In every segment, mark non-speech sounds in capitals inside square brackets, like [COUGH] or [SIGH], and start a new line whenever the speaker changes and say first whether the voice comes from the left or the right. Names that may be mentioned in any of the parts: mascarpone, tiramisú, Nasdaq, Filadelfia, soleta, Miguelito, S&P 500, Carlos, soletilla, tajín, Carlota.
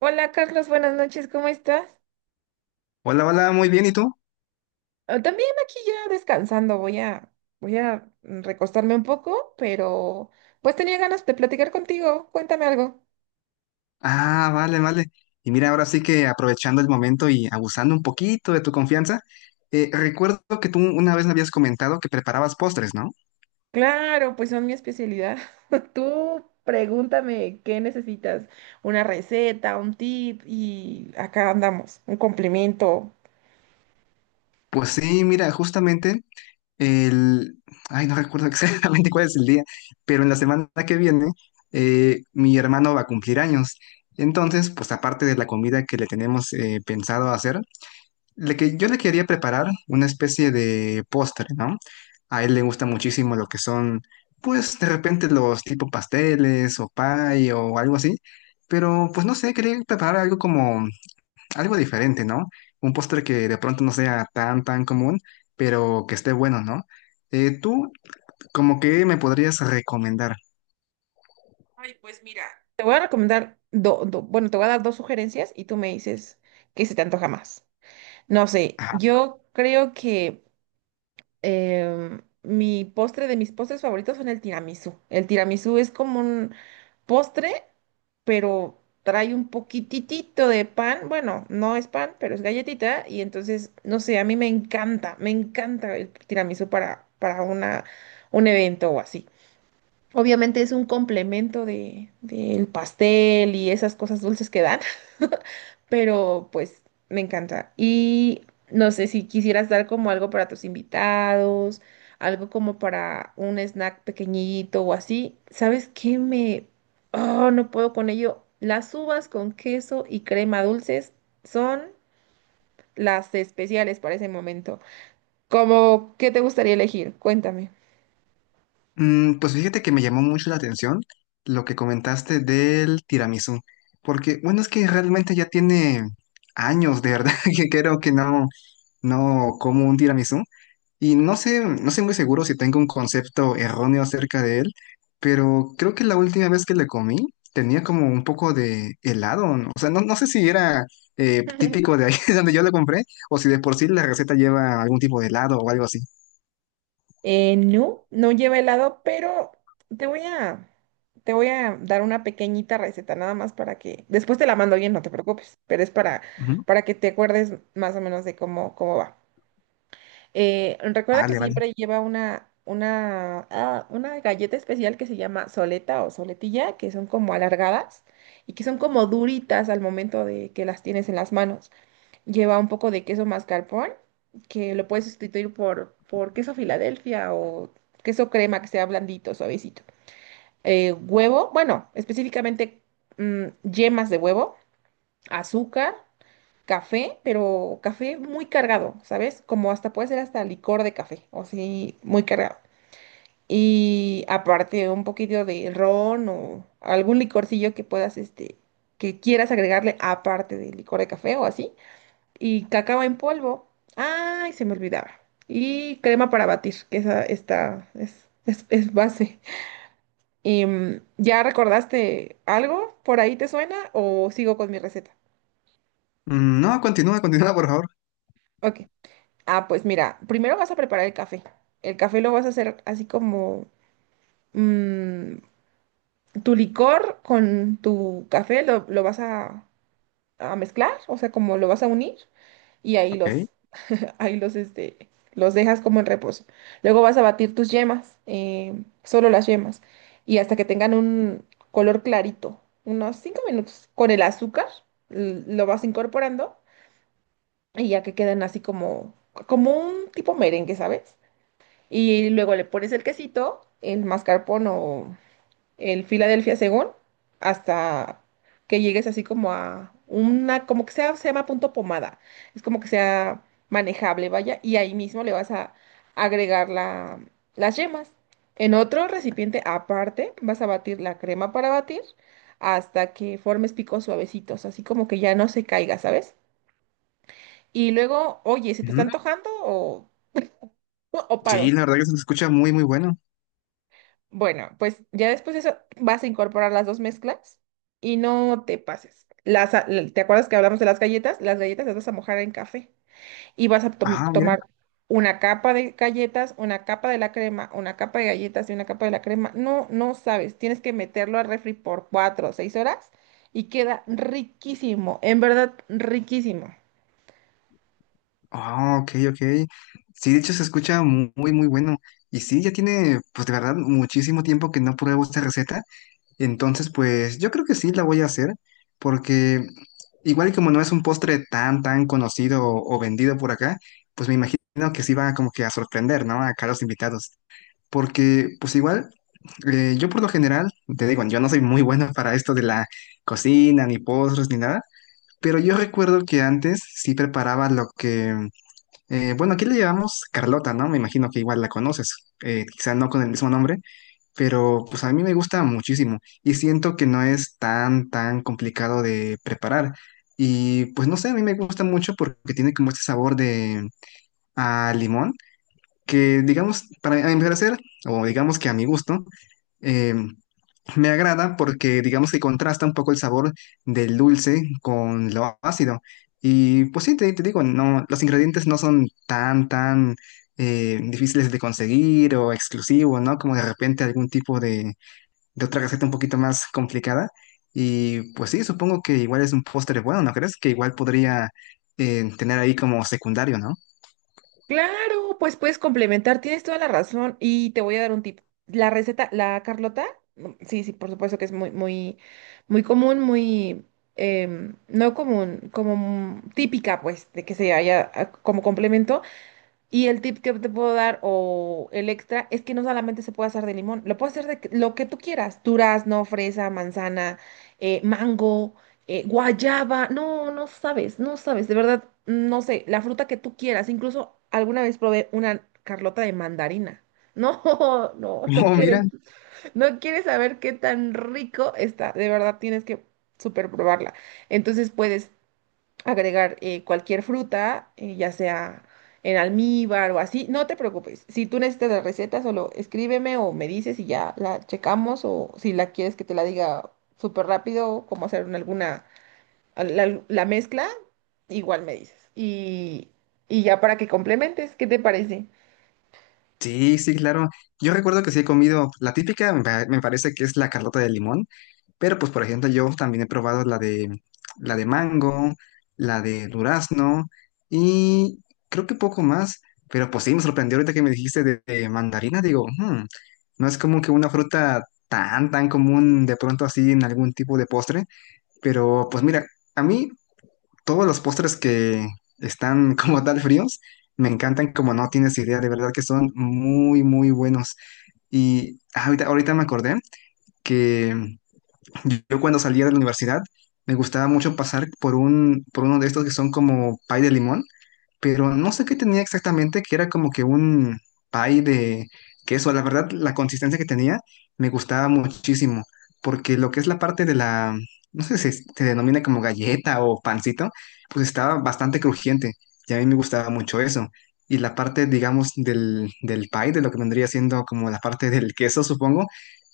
right: Hola Carlos, buenas noches, ¿cómo estás?
left: Hola, hola, muy bien, ¿y tú?
right: Ah, también aquí ya descansando, voy a recostarme un poco, pero pues tenía ganas de platicar contigo, cuéntame algo.
left: Ah, vale, vale. Y mira, ahora sí que aprovechando el momento y abusando un poquito de tu confianza, recuerdo que tú una vez me habías comentado que preparabas postres, ¿no?
right: Claro, pues son mi especialidad. [LAUGHS] Tú pregúntame qué necesitas, una receta, un tip y acá andamos, un complemento.
left: Pues sí, mira, justamente el... ay, no recuerdo [LAUGHS] exactamente cuál es el día, pero en la semana que viene mi hermano va a cumplir años. Entonces, pues aparte de la comida que le tenemos pensado hacer, Le que yo le quería preparar una especie de postre, ¿no? A él le gusta muchísimo lo que son, pues de repente los tipo pasteles o pie o algo así, pero pues no sé, quería preparar algo como algo diferente, ¿no? Un postre que de pronto no sea tan común, pero que esté bueno, ¿no? Tú, ¿como que me podrías recomendar?
right: Ay, pues mira. Te voy a recomendar, do- do- bueno, Te voy a dar dos sugerencias y tú me dices qué se te antoja más. No sé, yo creo que mi postre de mis postres favoritos son el tiramisú. El tiramisú es como un postre, pero trae un poquitito de pan. Bueno, no es pan, pero es galletita. Y entonces, no sé, a mí me encanta el tiramisú un evento o así. Obviamente es un complemento del pastel y esas cosas dulces que dan, [LAUGHS] pero pues me encanta. Y no sé si quisieras dar como algo para tus invitados, algo como para un snack pequeñito o así. ¿Sabes qué me... Oh, no puedo con ello. Las uvas con queso y crema dulces son las especiales para ese momento. ¿Cómo ¿qué te gustaría elegir? Cuéntame.
left: Mm, pues fíjate que me llamó mucho la atención lo que comentaste del tiramisú, porque bueno, es que realmente ya tiene años, de verdad, [LAUGHS] que creo que no, no como un tiramisú y no sé, no sé muy seguro si tengo un concepto erróneo acerca de él, pero creo que la última vez que le comí tenía como un poco de helado, ¿no? O sea, no, no sé si era
right: [LAUGHS]
left: típico de ahí [LAUGHS] donde yo lo compré o si de por sí la receta lleva algún tipo de helado o algo así.
right: No, no lleva helado, pero te voy a, te voy a dar una pequeñita receta nada más para que, después te la mando bien, no te preocupes, pero es
left: Ujú.
right: para que te acuerdes más o menos de cómo va. Recuerda que
left: Vale, vale.
right: siempre lleva una galleta especial que se llama soleta o soletilla, que son como alargadas y que son como duritas al momento de que las tienes en las manos. Lleva un poco de queso mascarpone, que lo puedes sustituir por queso Filadelfia o queso crema que sea blandito, suavecito. Huevo, bueno, específicamente yemas de huevo, azúcar, café, pero café muy cargado, ¿sabes? Como hasta puede ser hasta licor de café, o sí, muy cargado. Y aparte un poquito de ron o algún licorcillo que puedas, que quieras agregarle aparte del licor de café o así y cacao en polvo. Ay, se me olvidaba. Y crema para batir, que esa esta es base. ¿Ya recordaste algo? ¿Por ahí te suena o sigo con mi receta?
left: Mm, no, continúa, continúa, por favor.
right: Ok. Ah, pues mira, primero vas a preparar el café. El café lo vas a hacer así como mm, tu licor con tu café a mezclar, o sea, como lo vas a unir y
left: Ok.
right: los dejas como en reposo. Luego vas a batir tus yemas, solo las yemas, y hasta que tengan un color clarito, unos 5 minutos. Con el azúcar lo vas incorporando y ya que queden como un tipo merengue, ¿sabes? Y luego le pones el quesito, el mascarpone o el Philadelphia, según, hasta que llegues así como como que sea, se llama punto pomada, es como que sea manejable, vaya, y ahí mismo le vas a agregar las yemas. En otro recipiente aparte vas a batir la crema para batir hasta que formes picos suavecitos, así como que ya no se caiga, ¿sabes? Y luego, oye, ¿se te está
left: Ujú.
right: antojando o
left: Sí,
right: paro?
left: la verdad que se escucha muy, muy bueno.
right: Bueno, pues ya después de eso vas a incorporar las dos mezclas y no te pases. ¿Te acuerdas que hablamos de las galletas? Las galletas las vas a mojar en café y vas a
left: Ah, mira.
right: tomar una capa de galletas, una capa de la crema, una capa de galletas y una capa de la crema. No, no sabes, tienes que meterlo al refri por cuatro o seis horas y queda riquísimo, en verdad riquísimo.
left: Ah, ok, ok. Sí, de hecho se escucha muy, muy bueno. Y sí, ya tiene, pues de verdad, muchísimo tiempo que no pruebo esta receta. Entonces, pues yo creo que sí la voy a hacer, porque igual y como no es un postre tan, tan conocido o vendido por acá, pues me imagino que sí va como que a sorprender, ¿no? Acá los invitados. Porque, pues igual, yo por lo general, te digo, yo no soy muy bueno para esto de la cocina, ni postres, ni nada. Pero yo recuerdo que antes sí preparaba lo que, bueno, aquí le llamamos Carlota, ¿no? Me imagino que igual la conoces, quizá no con el mismo nombre, pero pues a mí me gusta muchísimo y siento que no es tan, tan complicado de preparar. Y pues no sé, a mí me gusta mucho porque tiene como este sabor de a limón, que digamos, para a mi parecer, o digamos que a mi gusto, eh, me agrada porque digamos que contrasta un poco el sabor del dulce con lo ácido. Y pues sí, te digo, no, los ingredientes no son tan, tan difíciles de conseguir o exclusivos, ¿no? Como de repente algún tipo de otra receta un poquito más complicada. Y pues sí, supongo que igual es un postre bueno, ¿no crees? Que igual podría tener ahí como secundario, ¿no?
right: Claro, pues puedes complementar, tienes toda la razón y te voy a dar un tip. La receta, la Carlota, sí, sí, por supuesto que es muy común, no común, como típica, pues, de que se haya ah, como complemento. Y el tip que te puedo dar o el extra es que no solamente se puede hacer de limón, lo puedes hacer de lo que tú quieras, durazno, fresa, manzana, mango, guayaba, no sabes, de verdad, no sé, la fruta que tú quieras, incluso alguna vez probé una carlota de mandarina. No, [LAUGHS] no,
left: [LAUGHS] Oh, mira.
right: no quieres saber qué tan rico está, de verdad tienes que super probarla. Entonces puedes agregar cualquier fruta, ya sea en almíbar o así, no te preocupes. Si tú necesitas la receta, solo escríbeme o me dices y ya la checamos o si la quieres que te la diga súper rápido, cómo hacer en alguna, la mezcla, igual me dices. Y ya para que complementes, ¿qué te parece?
left: Sí, sí, claro. Yo recuerdo que sí he comido la típica, me parece que es la carlota de limón, pero pues por ejemplo yo también he probado la de mango, la de durazno y creo que poco más, pero pues sí me sorprendió ahorita que me dijiste de mandarina, digo, "Hmm, no es como que una fruta tan común de pronto así en algún tipo de postre, pero pues mira, a mí todos los postres que están [LAUGHS] como tal fríos, me encantan como no tienes idea, de verdad que son muy, muy buenos. Y ahorita, ahorita me acordé que yo cuando salía de la universidad me gustaba mucho pasar por por uno de estos que son como pay de limón pero no sé qué tenía exactamente, que era como que un pie de queso. La verdad, la consistencia que tenía me gustaba muchísimo, porque lo que es la parte de la, no sé si se denomina como galleta o pancito, pues estaba bastante crujiente y a mí me gustaba mucho eso. Y la parte, digamos, del, del pie, de lo que vendría siendo como la parte del queso, supongo,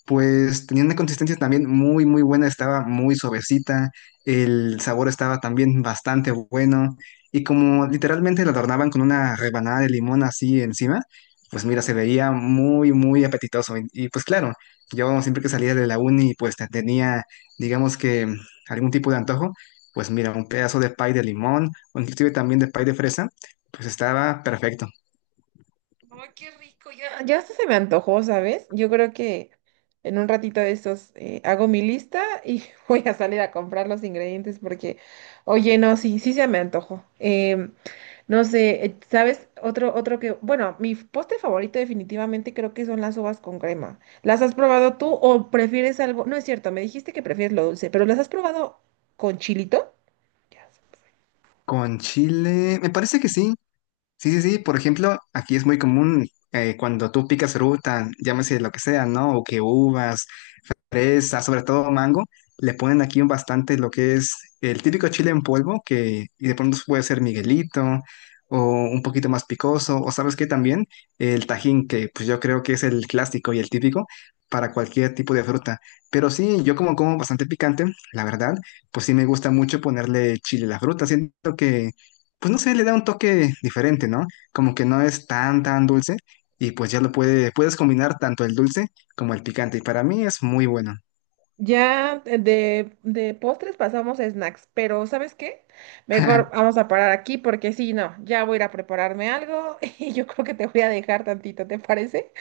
left: pues tenía una consistencia también muy, muy buena, estaba muy suavecita, el sabor estaba también bastante bueno y como literalmente lo adornaban con una rebanada de limón así encima, pues mira, se veía muy, muy apetitoso. Y, pues claro, yo siempre que salía de la uni, pues tenía, digamos que mm, algún tipo de antojo, pues mira, un pedazo de pie de limón, o inclusive también de pie de fresa, pues estaba perfecto.
right: Ay, qué rico. Ya hasta se me antojó, ¿sabes? Yo creo que en un ratito de estos hago mi lista y [LAUGHS] voy a salir a comprar los ingredientes porque, oye, no, sí se me antojó. No sé, ¿sabes? Otro que, bueno, postre favorito definitivamente creo que son las uvas con crema. ¿Las has probado tú o prefieres algo? No es cierto, me dijiste que prefieres lo dulce, pero ¿las has probado con chilito? Ya.
left: Con chile, me parece que sí, sí, sí, sí. Por ejemplo, aquí es muy común cuando tú picas fruta, llámese lo que sea, ¿no? O que uvas, fresa, sobre todo mango, le ponen aquí un bastante lo que es el típico chile en polvo, que y de pronto puede ser Miguelito, o un poquito más picoso, o sabes qué también, el tajín, que pues yo creo que es el clásico y el típico para cualquier tipo de fruta. Pero sí, yo como como bastante picante, la verdad, pues sí me gusta mucho ponerle chile a la fruta. Siento que pues no sé, le da un toque diferente, ¿no? Como que no es tan, tan dulce y pues ya lo puede, puedes combinar tanto el dulce como el picante y para mí es muy bueno.
right: Ya de postres pasamos a snacks, pero ¿sabes qué? Mejor
left: [LAUGHS]
right: vamos a parar aquí porque si no, ya voy a ir a prepararme algo [LAUGHS] y yo creo que te voy a dejar tantito, ¿te parece?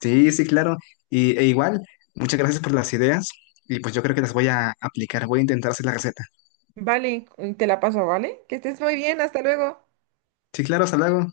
left: Sí, sí, claro. Y, e igual, muchas gracias por las ideas y pues yo creo que las voy a aplicar, voy a intentar hacer la receta.
right: Vale, te la paso, ¿vale? Que estés muy bien, hasta luego.
left: Sí, claro, hasta luego.